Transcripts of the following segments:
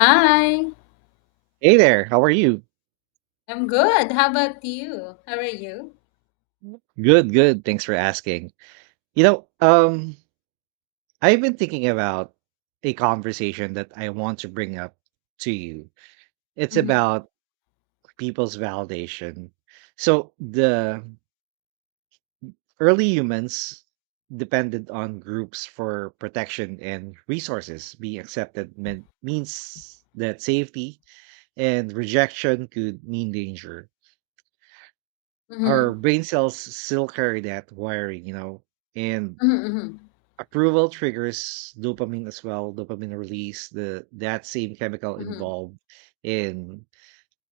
Hi, Hey there, how are you? I'm good. How about you? How are you? Good, good. Thanks for asking. You know, um, I've been thinking about a conversation that I want to bring up to you. It's Mm-hmm. about people's validation. So the early humans depended on groups for protection and resources. Being accepted meant means that safety and rejection could mean danger. Our Mm-hmm. brain cells still carry that wiring, and Mm-hmm. approval triggers dopamine as well, dopamine release, the that same chemical Mm-hmm. involved in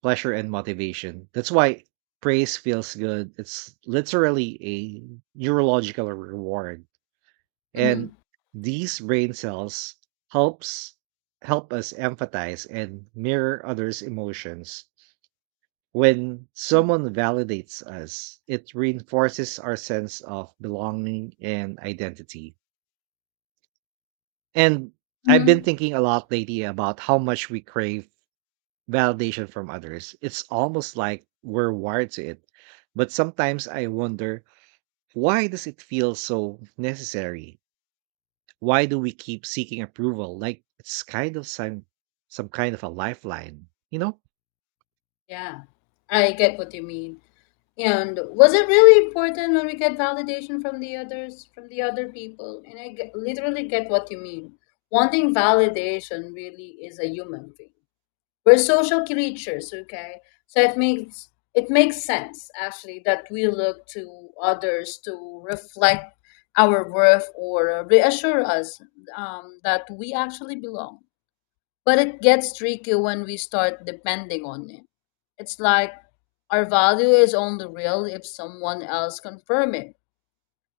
pleasure and motivation. That's why praise feels good. It's literally a neurological reward. Mm-hmm. And these brain cells helps help us empathize and mirror others' emotions. When someone validates us, it reinforces our sense of belonging and identity. And I've been Mm-hmm. thinking a lot lately about how much we crave validation from others. It's almost like we're wired to it. But sometimes I wonder, why does it feel so necessary? Why do we keep seeking approval? Like it's kind of some kind of a lifeline, Yeah, I get what you mean. And was it really important when we get validation from the others, from the other people? And I get, literally get what you mean. Wanting validation really is a human thing. We're social creatures, okay? So it makes sense actually that we look to others to reflect our worth or reassure us, that we actually belong. But it gets tricky when we start depending on it. It's like our value is only real if someone else confirm it.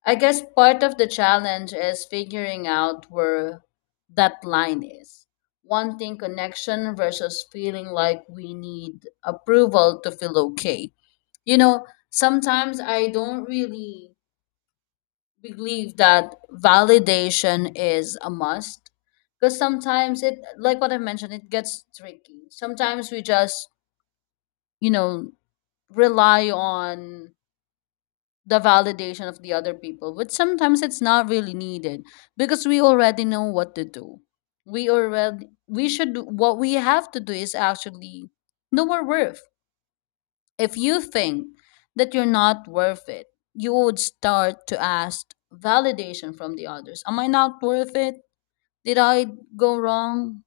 I guess part of the challenge is figuring out where that line is. Wanting connection versus feeling like we need approval to feel okay. Sometimes I don't really believe that validation is a must, because sometimes it, like what I mentioned, it gets tricky. Sometimes we just, you know, rely on the validation of the other people, which sometimes it's not really needed because we already know what to do. We already we should do- What we have to do is actually know our worth. If you think that you're not worth it, you would start to ask validation from the others. Am I not worth it? Did I go wrong?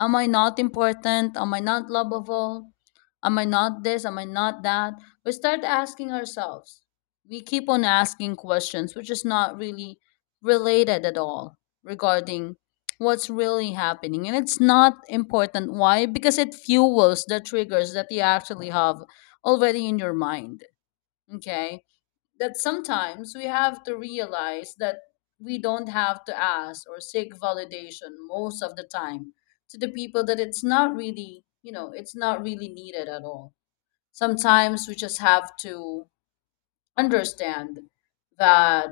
Am I not important? Am I not lovable? Am I not this? Am I not that? We start asking ourselves. We keep on asking questions, which is not really related at all regarding what's really happening. And it's not important. Why? Because it fuels the triggers that you actually have already in your mind, okay, that sometimes we have to realize that we don't have to ask or seek validation most of the time to the people that it's not really needed at all. Sometimes we just have to understand that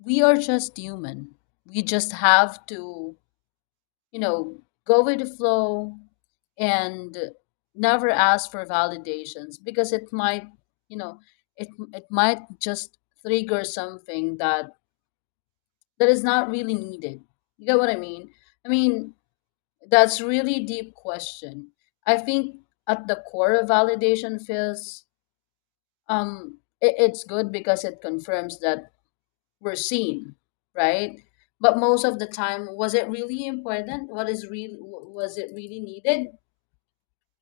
we are just human. We just have to, you know, go with the flow, and never ask for validations because it might, you know, it it might just trigger something that is not really needed. You get what I mean? I mean, that's really deep question. I think at the core of validation feels, it's good because it confirms that we're seen, right? But most of the time, was it really important? What is real? Was it really needed?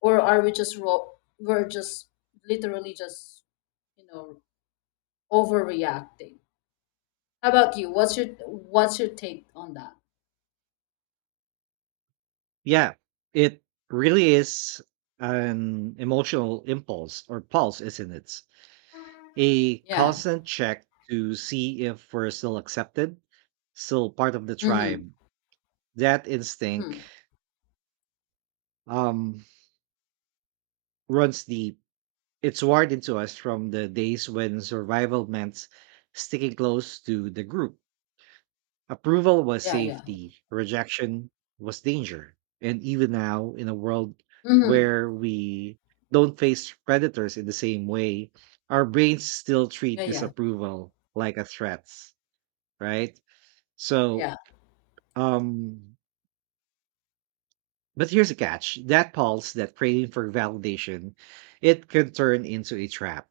Or are we just ro- we're just literally just you know overreacting? How about you? What's your take on that? Yeah, it really is an emotional impulse or pulse, isn't it? A Yeah. constant check to see if we're still accepted, still part of the Mm-hmm. tribe. That instinct Mm-hmm. um, runs deep. It's wired into us from the days when survival meant sticking close to the group. Approval was Yeah, yeah. safety, rejection was danger. And even now, in a world Mm-hmm. where we don't face predators in the same way, our brains still treat Yeah, yeah, disapproval like a threat, right? So, yeah. um, but here's a catch, that pulse, that craving for validation, it can turn into a trap.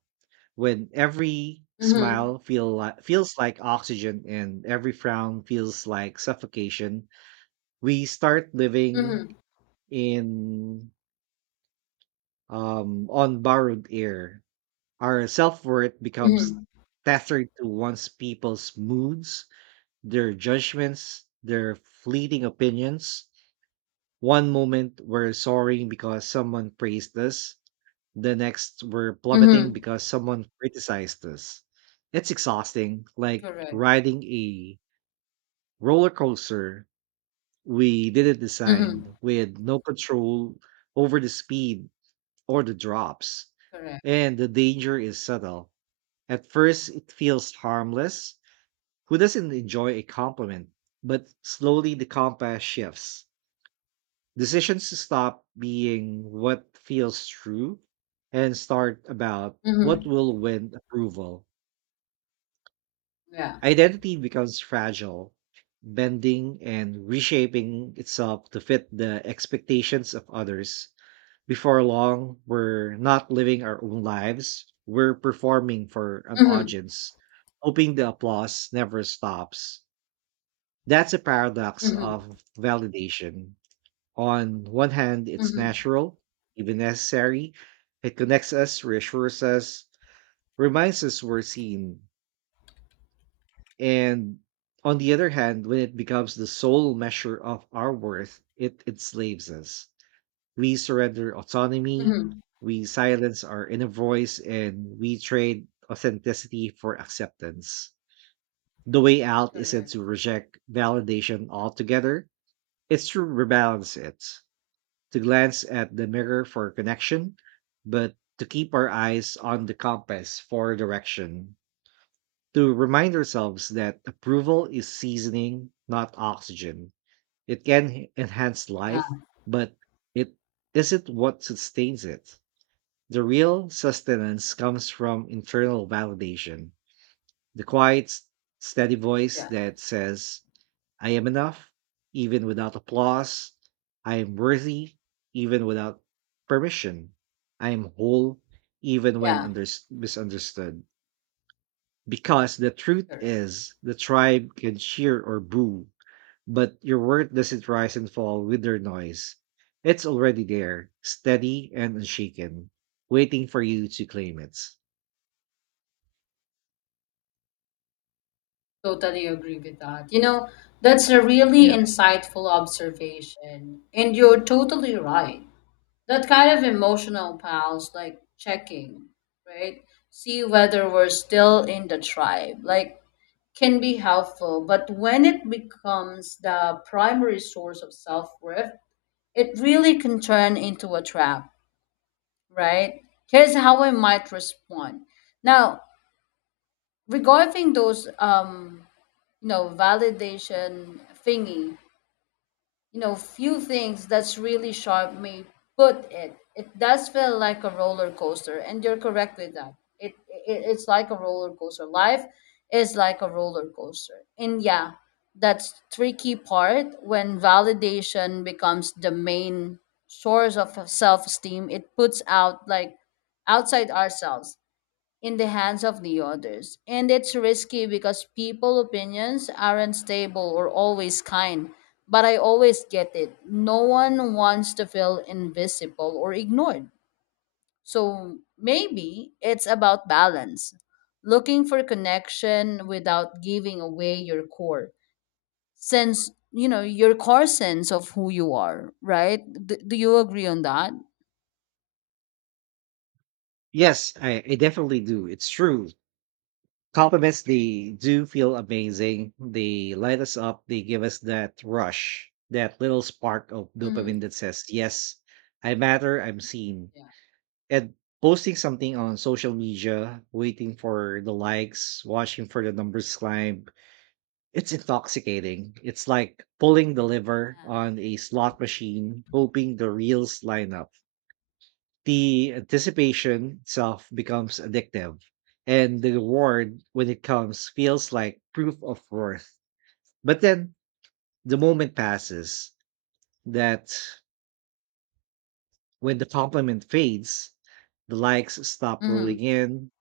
When every Mm-hmm. smile feels like oxygen and every frown feels like suffocation, we start living Mm-hmm. in on borrowed air. Our self-worth becomes Mm-hmm. tethered to one's people's moods, their judgments, their fleeting opinions. One moment we're soaring because someone praised us, the next we're plummeting Mm-hmm. because someone criticized us. It's exhausting, like Correct. riding a roller coaster we did it designed Mm-hmm. with no control over the speed or the drops, Correct. and the danger is subtle. At first, it feels harmless. Who doesn't enjoy a compliment? But slowly, the compass shifts. Decisions to stop being what feels true and start about what Mm-hmm. will win approval. Yeah. Identity becomes fragile, bending and reshaping itself to fit the expectations of others. Before long, we're not living our own lives, we're performing for an Mm-hmm. audience, hoping the applause never stops. That's a paradox Mm-hmm. of validation. On one hand, it's Mm-hmm. natural, even necessary. It connects us, reassures us, reminds us we're seen. And on the other hand, when it becomes the sole measure of our worth, it enslaves us. We surrender autonomy, Mm-hmm. we silence our inner voice, and we trade authenticity for acceptance. The way out isn't Correct. to reject validation altogether, it's to rebalance it, to glance at the mirror for connection, but to keep our eyes on the compass for direction, to remind ourselves that approval is seasoning, not oxygen. It can enhance Yeah, life, but it isn't what sustains it. The real sustenance comes from internal validation, the quiet, steady voice yeah, that says, I am enough, even without applause. I am worthy, even without permission. I am whole, even when yeah. Misunderstood. Because the truth Correct. is, the tribe can cheer or boo, but your worth doesn't rise and fall with their noise. It's already there, steady and unshaken, waiting for you to claim it. Totally agree with that. That's a really Yeah. insightful observation. And you're totally right. That kind of emotional pause, like checking, right? See whether we're still in the tribe, like, can be helpful. But when it becomes the primary source of self worth, it really can turn into a trap, right? Here's how I might respond. Now, regarding those, validation thingy, few things that's really sharp may put it does feel like a roller coaster, and you're correct with that. It's like a roller coaster. Life is like a roller coaster, and yeah, that's tricky part when validation becomes the main source of self-esteem. It puts out like outside ourselves, in the hands of the others. And it's risky because people opinions aren't stable or always kind. But I always get it. No one wants to feel invisible or ignored. So maybe it's about balance, looking for connection without giving away your core sense of who you are, right? Do you agree on that? Yes, I definitely do. It's true. Compliments, they do feel amazing. They light us up. They give us that rush, that little spark of dopamine Mm-hmm. that says, yes, I matter, I'm seen. Yeah. And posting something on social media, waiting for the likes, watching for the numbers climb, it's intoxicating. It's like pulling the lever on a slot machine, hoping the reels line up. The anticipation itself becomes addictive, and the reward when it comes feels like proof of worth. But then the moment passes, that when the compliment fades, the likes stop Mm-hmm. rolling in,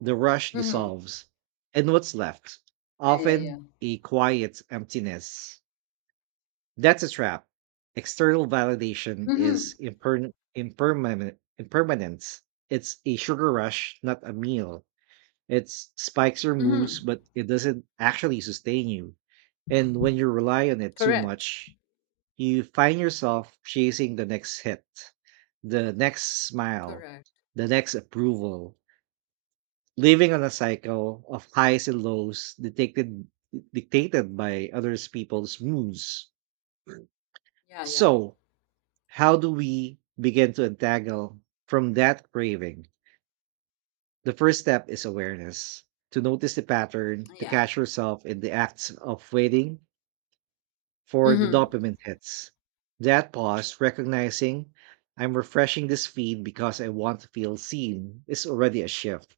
the rush Mm-hmm. dissolves, and what's left? Yeah, yeah, yeah. Often a quiet emptiness. That's a trap. External validation is Mm-hmm. Impermanent. Impermanence. It's a sugar rush, not a meal. It spikes your moods, Mm-hmm. but it doesn't actually sustain you. And when you rely on it too Correct. much, you find yourself chasing the next hit, the next smile, Correct. the next approval, living on a cycle of highs and lows dictated by other people's moods. Yeah, yeah. So, how do we begin to untangle from that craving? The first step is awareness, to notice the pattern, to Yeah. catch yourself in the acts of waiting for the Mm-hmm. dopamine hits. That pause, recognizing I'm refreshing this feed because I want to feel seen, is already a shift.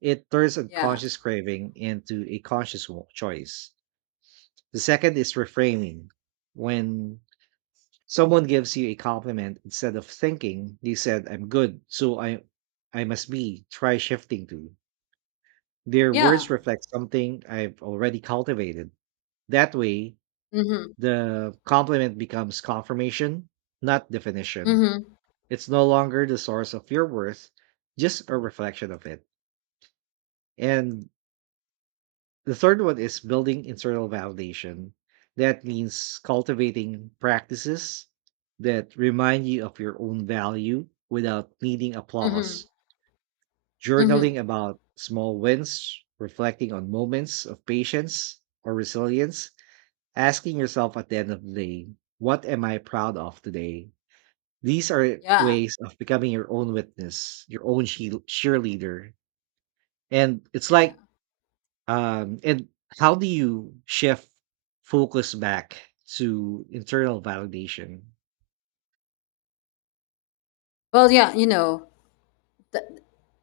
It turns Yeah. unconscious craving into a conscious choice. The second is reframing. When someone gives you a compliment, instead of thinking, they said, I'm good, so I must be, try shifting to, their words Yeah. reflect something I've already cultivated. That way, Mm-hmm. the compliment becomes confirmation, not definition. Mm-hmm. It's no longer the source of your worth, just a reflection of it. And the third one is building internal validation. That means cultivating practices that remind you of your own value without needing Mm-hmm. applause. Mm-hmm. Journaling about small wins, reflecting on moments of patience or resilience, asking yourself at the end of the day, what am I proud of today? These are Yeah. ways of becoming your own witness, your own cheerleader. And it's Yeah. like, and how do you shift focus back to internal validation? Well, yeah, th-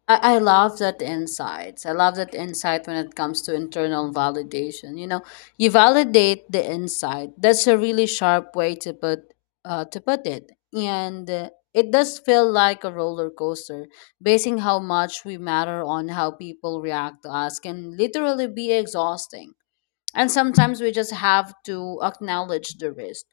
I love that insights. I love that insight when it comes to internal validation. You validate the insight. That's a really sharp way to put it. And it does feel like a roller coaster. Basing how much we matter on how people react to us can literally be exhausting. And sometimes we just have to acknowledge the risk.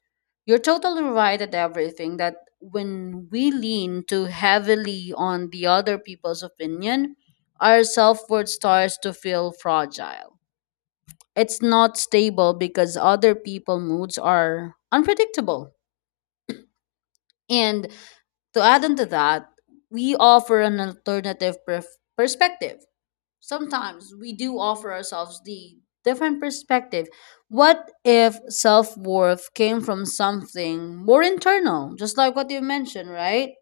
You're totally right at everything, that when we lean too heavily on the other people's opinion, our self worth starts to feel fragile. It's not stable because other people's moods are unpredictable. And to add on to that, we offer an alternative perspective. Sometimes we do offer ourselves the different perspective. What if self worth came from something more internal, just like what you mentioned, right?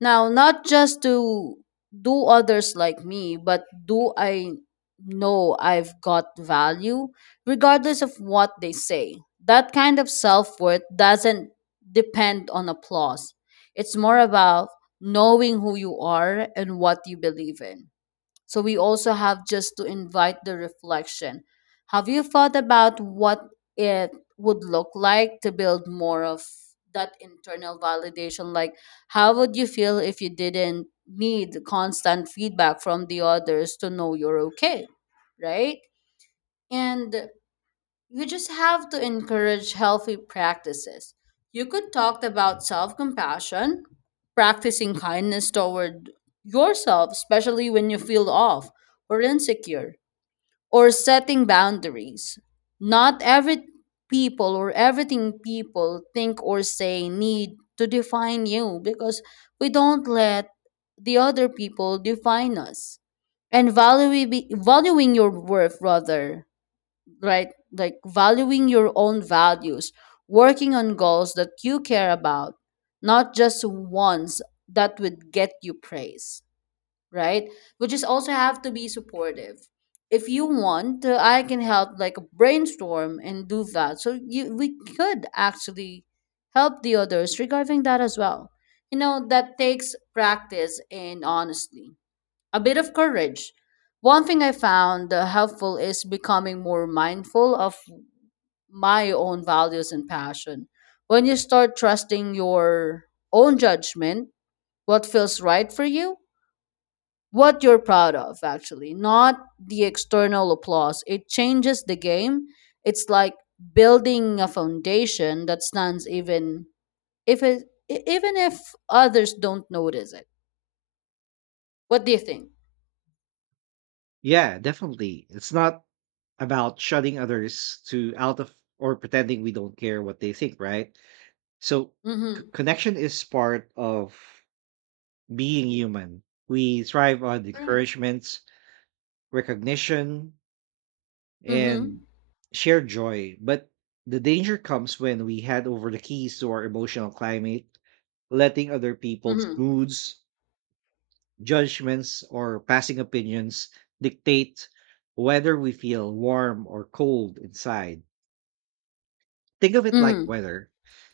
Now, not just to do others like me, but do I know I've got value, regardless of what they say? That kind of self worth doesn't depend on applause. It's more about knowing who you are and what you believe in, so we also have just to invite the reflection. Have you thought about what it would look like to build more of that internal validation? Like, how would you feel if you didn't need constant feedback from the others to know you're okay? Right? And you just have to encourage healthy practices. You could talk about self compassion, practicing kindness toward yourself, especially when you feel off or insecure, or setting boundaries. Not every people or everything people think or say need to define you, because we don't let the other people define us, and valuing your worth rather, right? Like valuing your own values, working on goals that you care about, not just ones that would get you praise, right? Which is also have to be supportive. If you want, I can help like brainstorm and do that. So you we could actually help the others regarding that as well. That takes practice, and honestly a bit of courage. One thing I found, helpful is becoming more mindful of my own values and passion. When you start trusting your own judgment, what feels right for you, what you're proud of, actually, not the external applause, it changes the game. It's like building a foundation that stands even if it, e- even if others don't notice it. What do you think? Yeah, definitely. It's not about shutting others to out of or pretending we don't care what they think, right? So Mm-hmm. connection is part of being human. We thrive on Correct. encouragement, recognition, and Mm-hmm. shared joy. But the danger comes when we hand over the keys to our emotional climate, letting other people's Mm-hmm. moods, judgments, or passing opinions dictate whether we feel warm or cold inside. Think of it like Mhm. weather.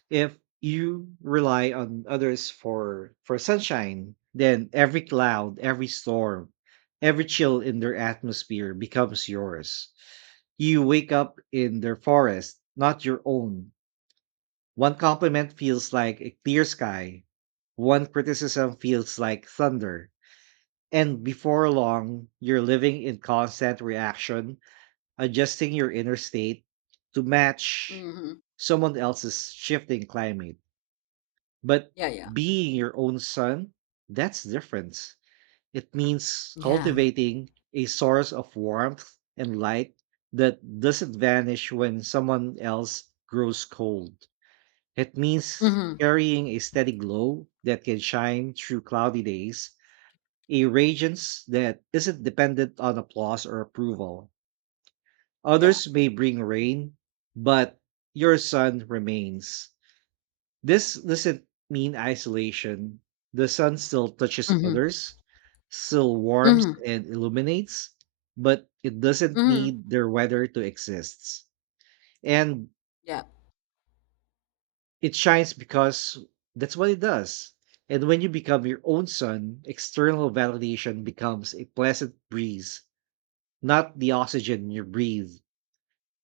If you rely on others for sunshine, then every cloud, every storm, every chill in their atmosphere becomes yours. You wake up in their forest, not your own. One compliment feels like a clear sky. One criticism feels like thunder. And before long, you're living in constant reaction, adjusting your inner state to match Mhm. someone else's shifting climate. But Yeah, yeah. being your own sun, that's different. It means Yeah. cultivating a source of warmth and light that doesn't vanish when someone else grows cold. It means Mhm. carrying a steady glow that can shine through cloudy days, a radiance that isn't dependent on applause or approval. Yeah. Others may bring rain, but your sun remains. This doesn't mean isolation. The sun still touches Mhm. others, still warms Mhm. and illuminates, but it doesn't Mhm. need their weather to exist. And Yeah. it shines because that's what it does. And when you become your own sun, external validation becomes a pleasant breeze, not the oxygen you breathe.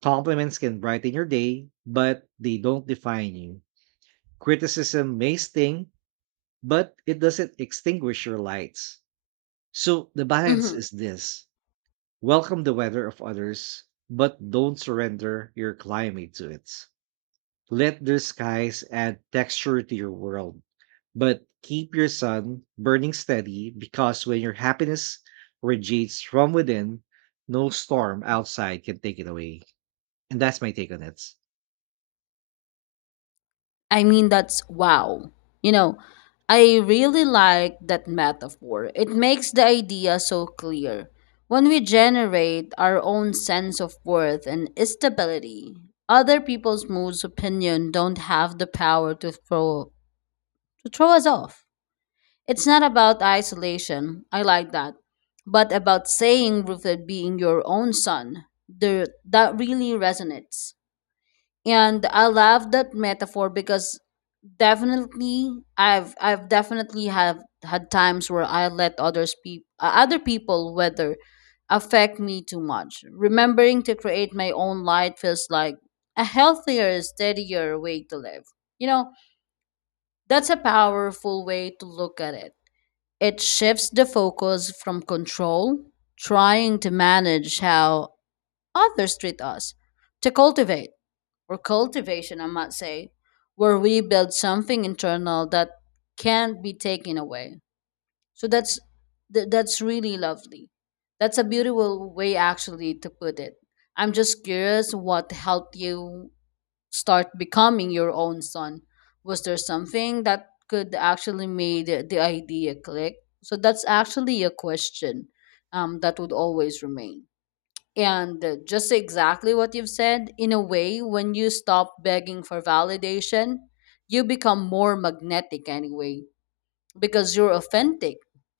Compliments can brighten your day, but they don't define you. Criticism may sting, but it doesn't extinguish your lights. So the balance Mhm. is this, welcome the weather of others, but don't surrender your climate to it. Let their skies add texture to your world, but keep your sun burning steady, because when your happiness radiates from within, no storm outside can take it away. And that's my take on it. I mean, that's wow. You know, I really like that metaphor. It makes the idea so clear. When we generate our own sense of worth and stability, other people's moods opinion don't have the power to throw us off. It's not about isolation, I like that, but about saying rooted being your own son. That really resonates. And I love that metaphor because definitely I've definitely have had times where I let other people whether affect me too much. Remembering to create my own light feels like a healthier, steadier way to live. You know, that's a powerful way to look at it. It shifts the focus from control, trying to manage how others treat us, to cultivate, or cultivation, I might say, where we build something internal that can't be taken away. So that's really lovely. That's a beautiful way, actually, to put it. I'm just curious, what helped you start becoming your own son? Was there something that could actually made the idea click? So that's actually a question, that would always remain. And just exactly what you've said, in a way, when you stop begging for validation, you become more magnetic anyway, because you're authentic.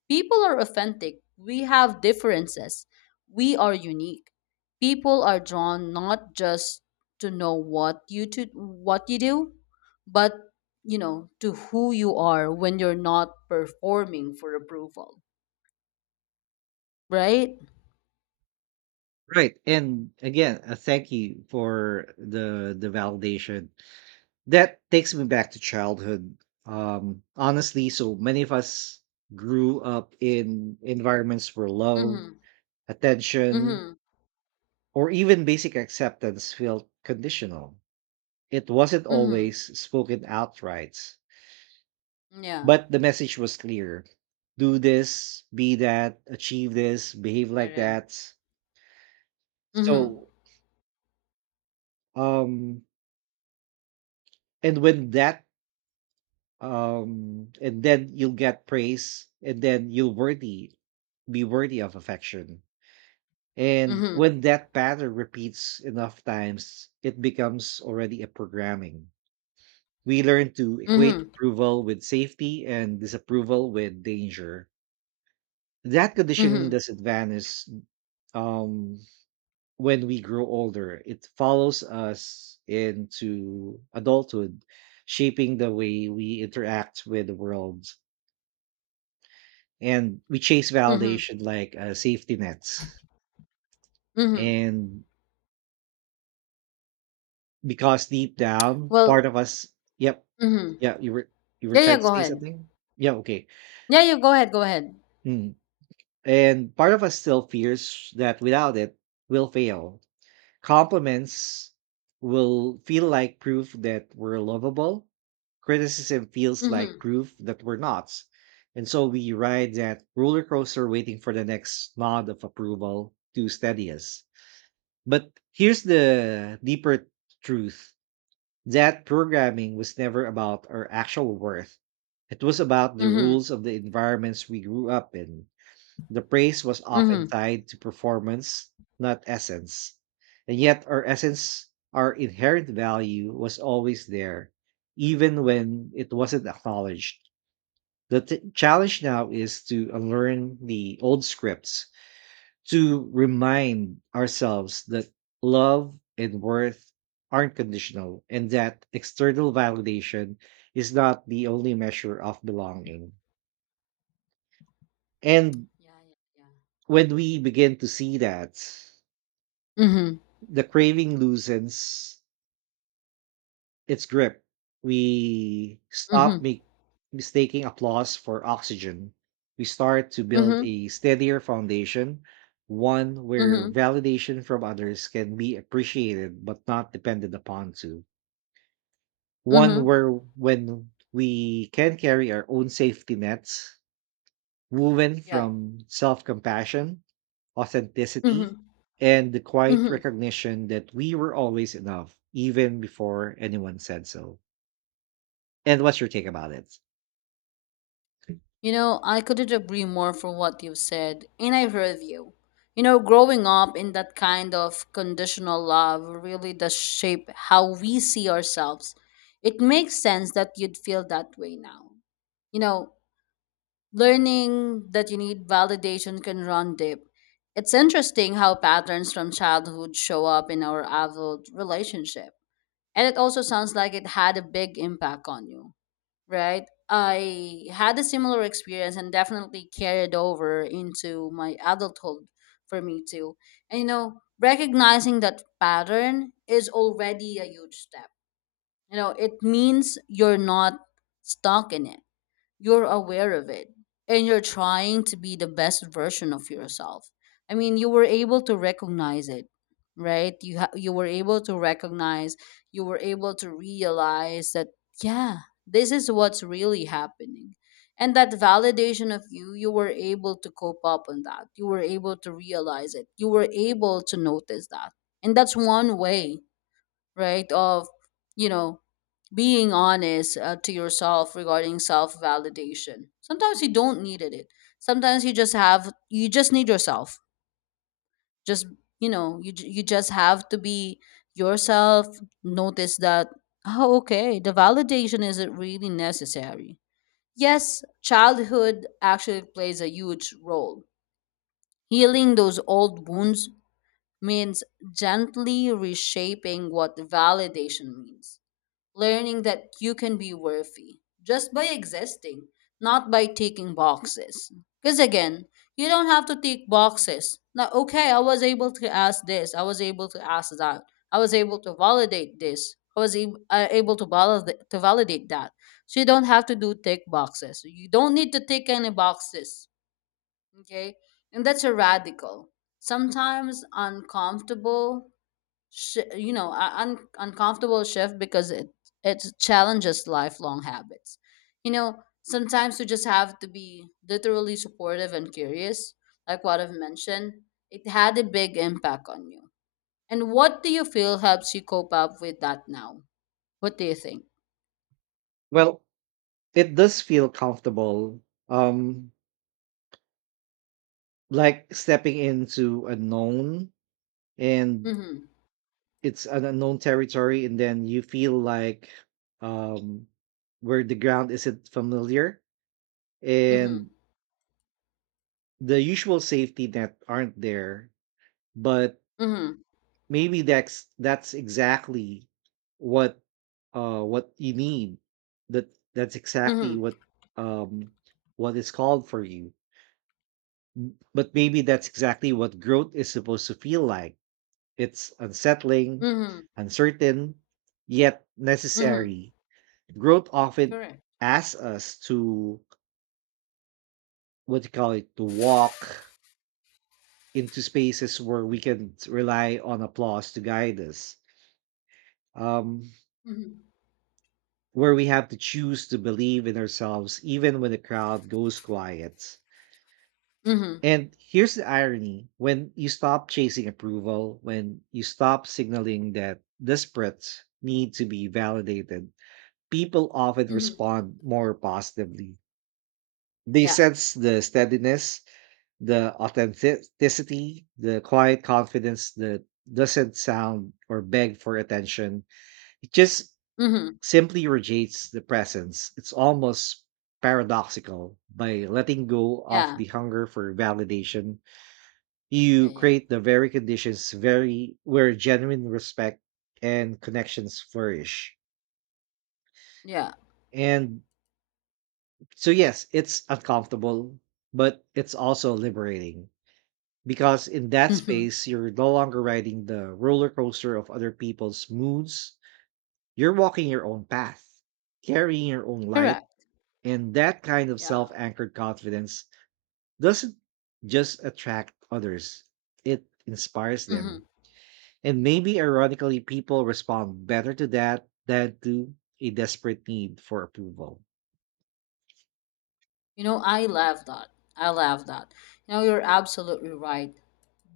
People are authentic. We have differences. We are unique. People are drawn not just to know what you to what you do, but to who you are when you're not performing for approval, right? Right. And again, a thank you for the validation. That takes me back to childhood. Honestly, so many of us grew up in environments where love, Mhm. attention, Mhm. or even basic acceptance felt conditional. It wasn't Mhm. always spoken outright. Yeah. But the message was clear. Do this, be that, achieve this, behave like Correct. that. Mhm. So um and when that and then you'll get praise and then you'll worthy be worthy of affection. And Mhm. when that pattern repeats enough times, it becomes already a programming. We learn to equate Mhm. approval with safety and disapproval with danger. That conditioning Mhm. doesn't vanish. Um, when we grow older, it follows us into adulthood, shaping the way we interact with the world. And we chase Mhm. validation like safety nets. Mhm. And because deep down, Well, part of us, yep, mhm. yeah, you were Yeah, yeah, trying to go say ahead. something? Yeah, okay. Yeah, yeah, go ahead. Go ahead. Mm. And part of us still fears that without it, we'll fail. Compliments will feel like proof that we're lovable. Criticism feels like Mhm. proof that we're not. And so we ride that roller coaster waiting for the next nod of approval to steady us. But here's the deeper truth, that programming was never about our actual worth. It was about the Mhm. rules of the environments we grew up in. The praise was often Mhm. tied to performance, not essence. And yet our essence, our inherent value was always there, even when it wasn't acknowledged. The challenge now is to unlearn the old scripts, to remind ourselves that love and worth aren't conditional and that external validation is not the only measure of belonging. And Yeah, yeah, when we begin to see that, yeah. Mhm. the craving loosens its grip. We Mhm. Mistaking applause for oxygen. We start to build Mhm. a steadier foundation, one where Mhm. validation from others can be appreciated but not depended upon to. One Mhm. where when we can carry our own safety nets woven Yeah. from self compassion, authenticity, Mhm. and the quiet Mhm. recognition that we were always enough, even before anyone said so. And what's your take about it? I couldn't agree more for what you have said, and I agree with you. Growing up in that kind of conditional love really does shape how we see ourselves. It makes sense that you'd feel that way now. You know, Learning that you need validation can run deep. It's interesting how patterns from childhood show up in our adult relationship. And it also sounds like it had a big impact on you. Right, I had a similar experience and definitely carried over into my adulthood. For me too. And recognizing that pattern is already a huge step. You know, it means you're not stuck in it, you're aware of it, and you're trying to be the best version of yourself. I mean, you were able to recognize it, right? You were able to recognize, you were able to realize that, yeah, this is what's really happening. And that validation of you were able to cope up on that, you were able to realize it, you were able to notice that. And that's one way, right, of you know being honest to yourself regarding self validation. Sometimes you don't need it. Sometimes you just need yourself. Just, you just have to be yourself. Notice that, oh, okay, the validation isn't really necessary. Yes, childhood actually plays a huge role. Healing those old wounds means gently reshaping what validation means, learning that you can be worthy just by existing, not by taking boxes. Because again, you don't have to take boxes. Now, okay, I was able to ask this, I was able to ask that, I was able to validate this, I was to validate that. So you don't have to do tick boxes. You don't need to tick any boxes. Okay? And that's a radical, sometimes uncomfortable uncomfortable shift because it challenges lifelong habits. You know, sometimes you just have to be literally supportive and curious, like what I've mentioned. It had a big impact on you, and what do you feel helps you cope up with that now? What do you think? Well, it does feel comfortable, um, like stepping into a known and Mm-hmm. it's an unknown territory, and then you feel like um, where the ground isn't familiar Mm-hmm. and the usual safety net aren't there, but Mm-hmm. maybe that's exactly what what you need. That that's exactly Mm-hmm. Um what is called for you. But maybe that's exactly what growth is supposed to feel like. It's unsettling, Mm-hmm. uncertain, yet Mm-hmm. necessary. Growth often Correct. asks us to, what do you call it, to walk into spaces where we can rely on applause to guide us. Um, Mm-hmm. where we have to choose to believe in ourselves even when the crowd goes quiet. Mm-hmm. And here's the irony, when you stop chasing approval, when you stop signaling that desperate need to be validated, people often Mm-hmm. respond more positively. They Yeah. sense the steadiness, the authenticity, the quiet confidence that doesn't sound or beg for attention. It just Mm-hmm. simply rejects the presence. It's almost paradoxical. By letting go of Yeah, the hunger for validation, yeah, you yeah. create the very conditions very where genuine respect and connections flourish. Yeah. And so yes, it's uncomfortable, but it's also liberating. Because in that Mm-hmm. space, you're no longer riding the roller coaster of other people's moods. You're walking your own path, carrying your own light. Correct. And that kind of Yeah. self anchored confidence doesn't just attract others, it inspires them. Mm-hmm. And maybe ironically, people respond better to that than to a desperate need for approval. You know, I love that. I love that. You know, you're absolutely right.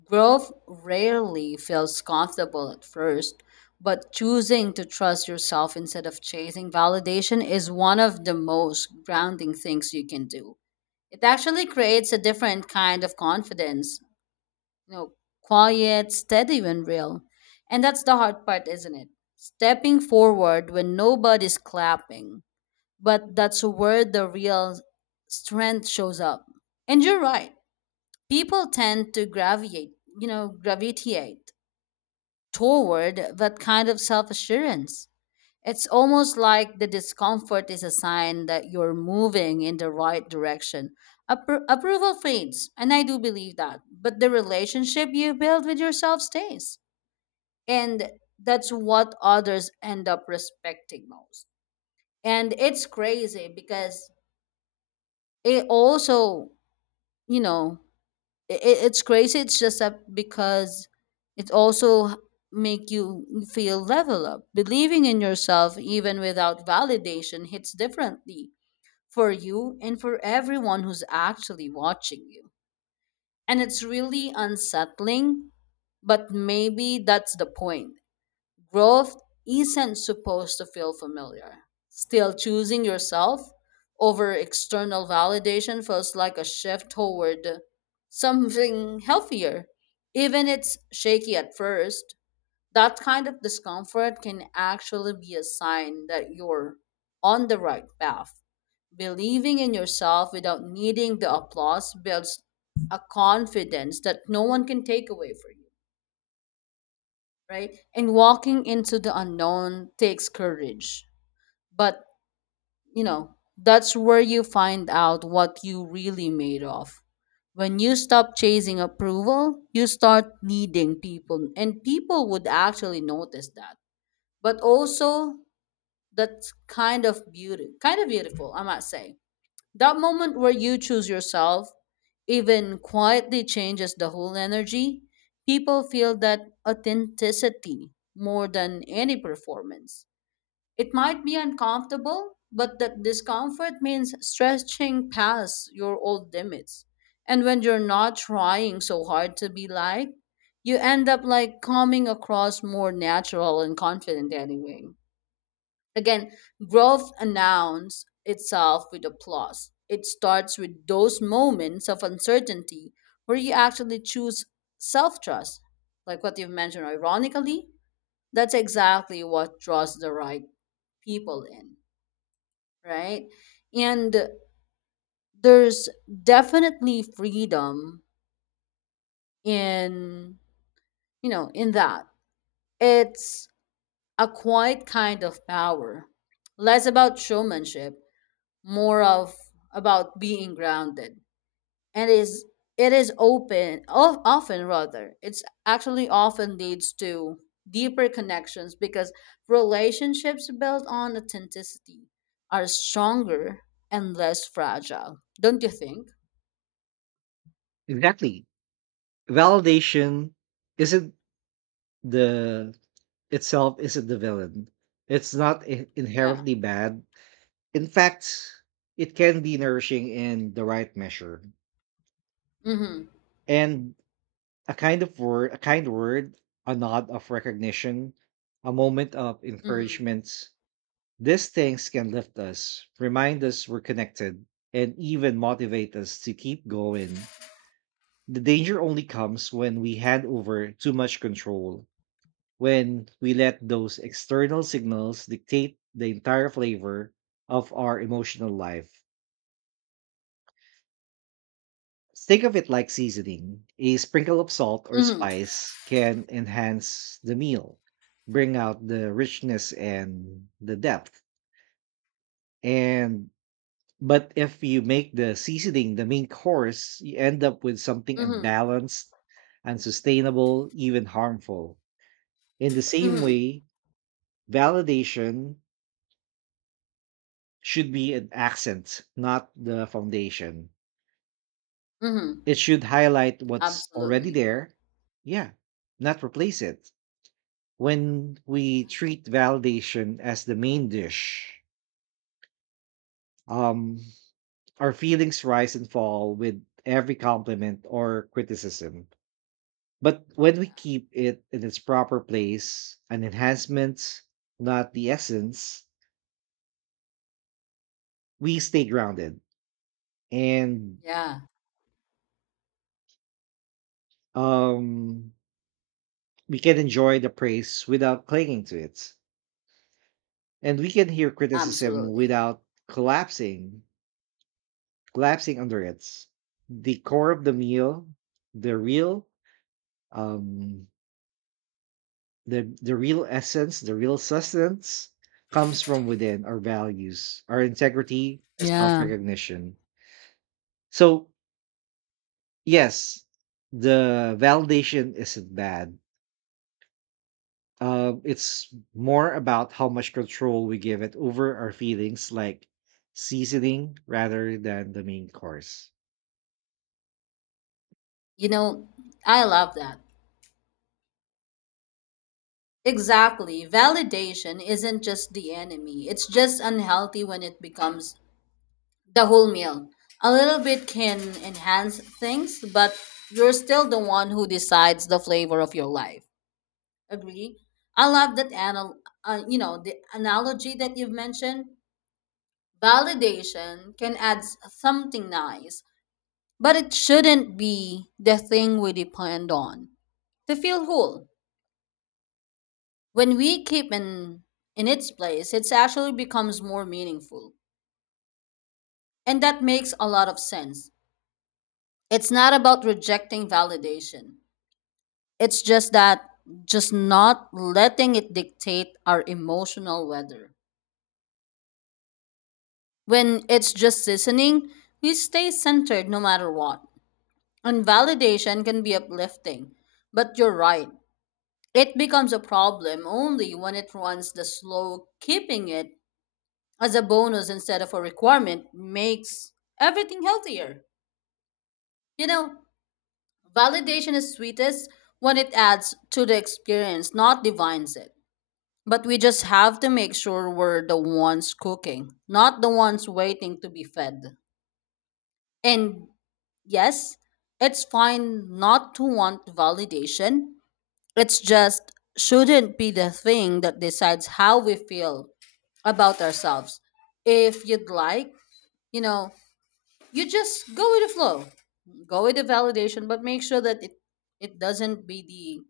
Growth rarely feels comfortable at first, but choosing to trust yourself instead of chasing validation is one of the most grounding things you can do. It actually creates a different kind of confidence, you know, quiet, steady, and real. And that's the hard part, isn't it? Stepping forward when nobody's clapping, but that's where the real strength shows up. And you're right. People tend to gravitate, you know, gravitate toward that kind of self-assurance. It's almost like the discomfort is a sign that you're moving in the right direction. Approval fades, and I do believe that, but the relationship you build with yourself stays. And that's what others end up respecting most. And it's crazy because it also, you know it, it's crazy, it's just that because it also make you feel level up. Believing in yourself even without validation hits differently for you and for everyone who's actually watching you. And it's really unsettling, but maybe that's the point. Growth isn't supposed to feel familiar. Still, choosing yourself over external validation feels like a shift toward something healthier. Even it's shaky at first, that kind of discomfort can actually be a sign that you're on the right path. Believing in yourself without needing the applause builds a confidence that no one can take away from you, right? And walking into the unknown takes courage. But, you know, that's where you find out what you really made of. When you stop chasing approval, you start needing people, and people would actually notice that. But also, that's kind of beauty, kind of beautiful, I might say. That moment where you choose yourself, even quietly, changes the whole energy. People feel that authenticity more than any performance. It might be uncomfortable, but that discomfort means stretching past your old limits. And when you're not trying so hard to be liked, you end up like coming across more natural and confident anyway. Again, growth announces itself with applause. It starts with those moments of uncertainty where you actually choose self trust, like what you've mentioned. Ironically, that's exactly what draws the right people in, right? And there's definitely freedom in, you know, in that. It's a quiet kind of power, less about showmanship, more of about being grounded. And is it is open of, Often, rather, it's actually often leads to deeper connections because relationships built on authenticity are stronger and less fragile, don't you think? Exactly. Validation isn't the itself isn't the villain. It's not Yeah. inherently bad. In fact, it can be nourishing in the right measure. Mm-hmm. And a kind of word, a kind word, a nod of recognition, a moment of Mm-hmm. encouragement. These things can lift us, remind us we're connected, and even motivate us to keep going. The danger only comes when we hand over too much control, when we let those external signals dictate the entire flavor of our emotional life. Think of it like seasoning. A sprinkle of salt or Mm-hmm. spice can enhance the meal, bring out the richness and the depth. And but if you make the seasoning the main course, you end up with something Mm-hmm. unbalanced, unsustainable, even harmful. In the same Mm-hmm, way, validation should be an accent, not the foundation. mm-hmm. It should highlight what's already Absolutely. there. Yeah, not replace it. When we Yeah, treat validation as the main dish, um, our feelings rise and fall with every compliment or criticism. But when we yeah, keep it in its proper place, an enhancement, not the essence, we stay grounded and yeah. um, we can enjoy the praise without clinging to it. And we can hear criticism Absolutely. without collapsing. Collapsing under it. The core of the meal, the real, um, the real essence, the real sustenance comes from within our values, our integrity, our self Yeah. recognition. So yes, the validation isn't bad. It's more about how much control we give it over our feelings, like seasoning rather than the main course. You know, I love that. Exactly. Validation isn't just the enemy. It's just unhealthy when it becomes the whole meal. A little bit can enhance things, but you're still the one who decides the flavor of your life. Agree? I love that you know, the analogy that you've mentioned. Validation can add something nice, but it shouldn't be the thing we depend on to feel whole. When we keep in its place, it actually becomes more meaningful. And that makes a lot of sense. It's not about rejecting validation. It's just that just not letting it dictate our emotional weather. When it's just listening, we stay centered no matter what. And validation can be uplifting. But you're right. It becomes a problem only when it runs the slow. Keeping it as a bonus instead of a requirement makes everything healthier. You know, validation is sweetest when it adds to the experience, not defines it. But we just have to make sure we're the ones cooking, not the ones waiting to be fed. And yes, it's fine not to want validation. It's just shouldn't be the thing that decides how we feel about ourselves. If you'd like, you know, you just go with the flow, go with the validation, but make sure that it doesn't be the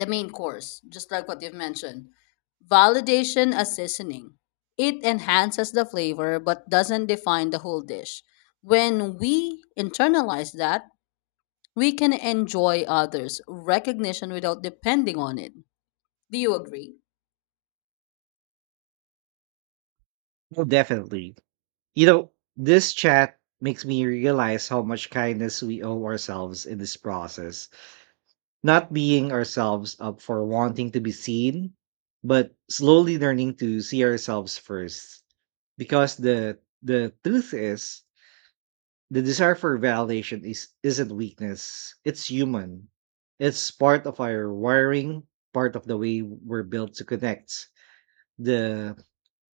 the main course, just like what you've mentioned. Validation as seasoning, it enhances the flavor but doesn't define the whole dish. When we internalize that, we can enjoy others recognition without depending on it. Do you agree? Well, definitely. You know, this chat makes me realize how much kindness we owe ourselves in this process, not being ourselves up for wanting to be seen, but slowly learning to see ourselves first. Because the truth is, the desire for validation is isn't weakness. It's human. It's part of our wiring, part of the way we're built to connect. The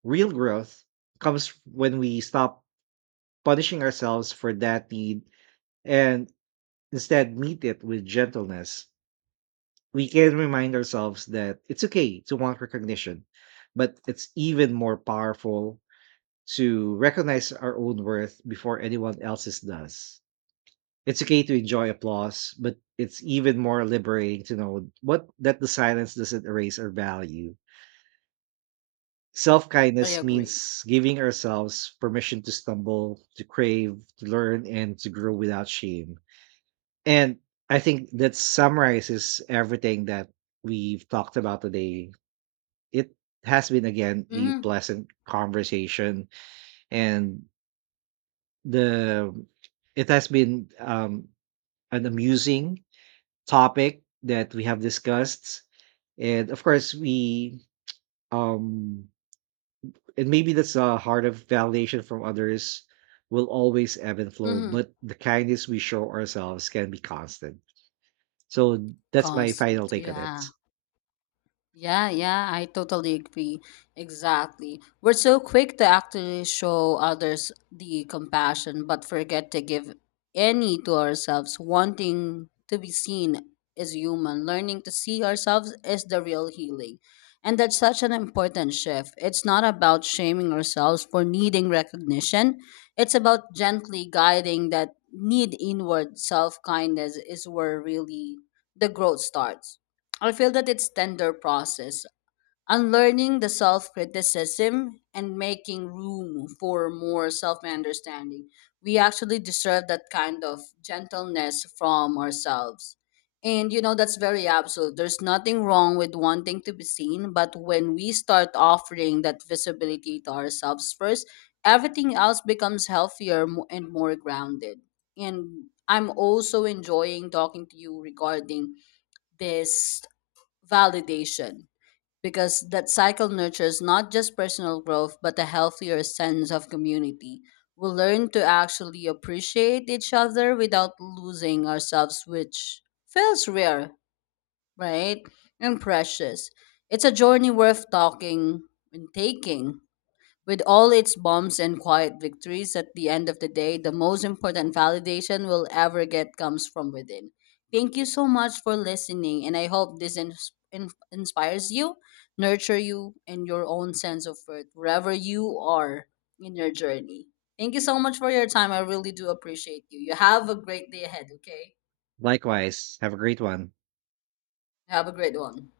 real growth comes when we stop punishing ourselves for that need and instead meet it with gentleness. We can remind ourselves that it's okay to want recognition, but it's even more powerful to recognize our own worth before anyone else's does. It's okay to enjoy applause, but it's even more liberating to know what that the silence doesn't erase our value. Self I kindness agree. means giving ourselves permission to stumble, to crave, to learn, and to grow without shame. And I think that summarizes everything that we've talked about today. It has been again a Mm-hmm. pleasant conversation and the it has been an amusing topic that we have discussed. And of course we um and maybe that's the heart of validation from others will always ebb and flow, Mm-hmm. but the kindness we show ourselves can be constant. So that's my final Constant, take on it. yeah. Yeah, yeah, I totally agree. Exactly. We're so quick to actually show others the compassion, but forget to give any to ourselves. Wanting to be seen is human. Learning to see ourselves is the real healing. And that's such an important shift. It's not about shaming ourselves for needing recognition, it's about gently guiding that need inward. Self kindness is where really the growth starts. I feel that it's tender process, unlearning the self-criticism and making room for more self-understanding. We actually deserve that kind of gentleness from ourselves. And you know that's very absolute. There's nothing wrong with wanting to be seen, but when we start offering that visibility to ourselves first, everything else becomes healthier and more grounded. And I'm also enjoying talking to you regarding this validation, because that cycle nurtures not just personal growth but a healthier sense of community. We learn to actually appreciate each other without losing ourselves, which feels rare, right? And precious. It's a journey worth talking and taking. With all its bumps and quiet victories, at the end of the day, the most important validation we'll ever get comes from within. Thank you so much for listening, and I hope this inspires you, nurture you, and your own sense of worth wherever you are in your journey. Thank you so much for your time. I really do appreciate you. You have a great day ahead, okay? Likewise. Have a great one. Have a great one.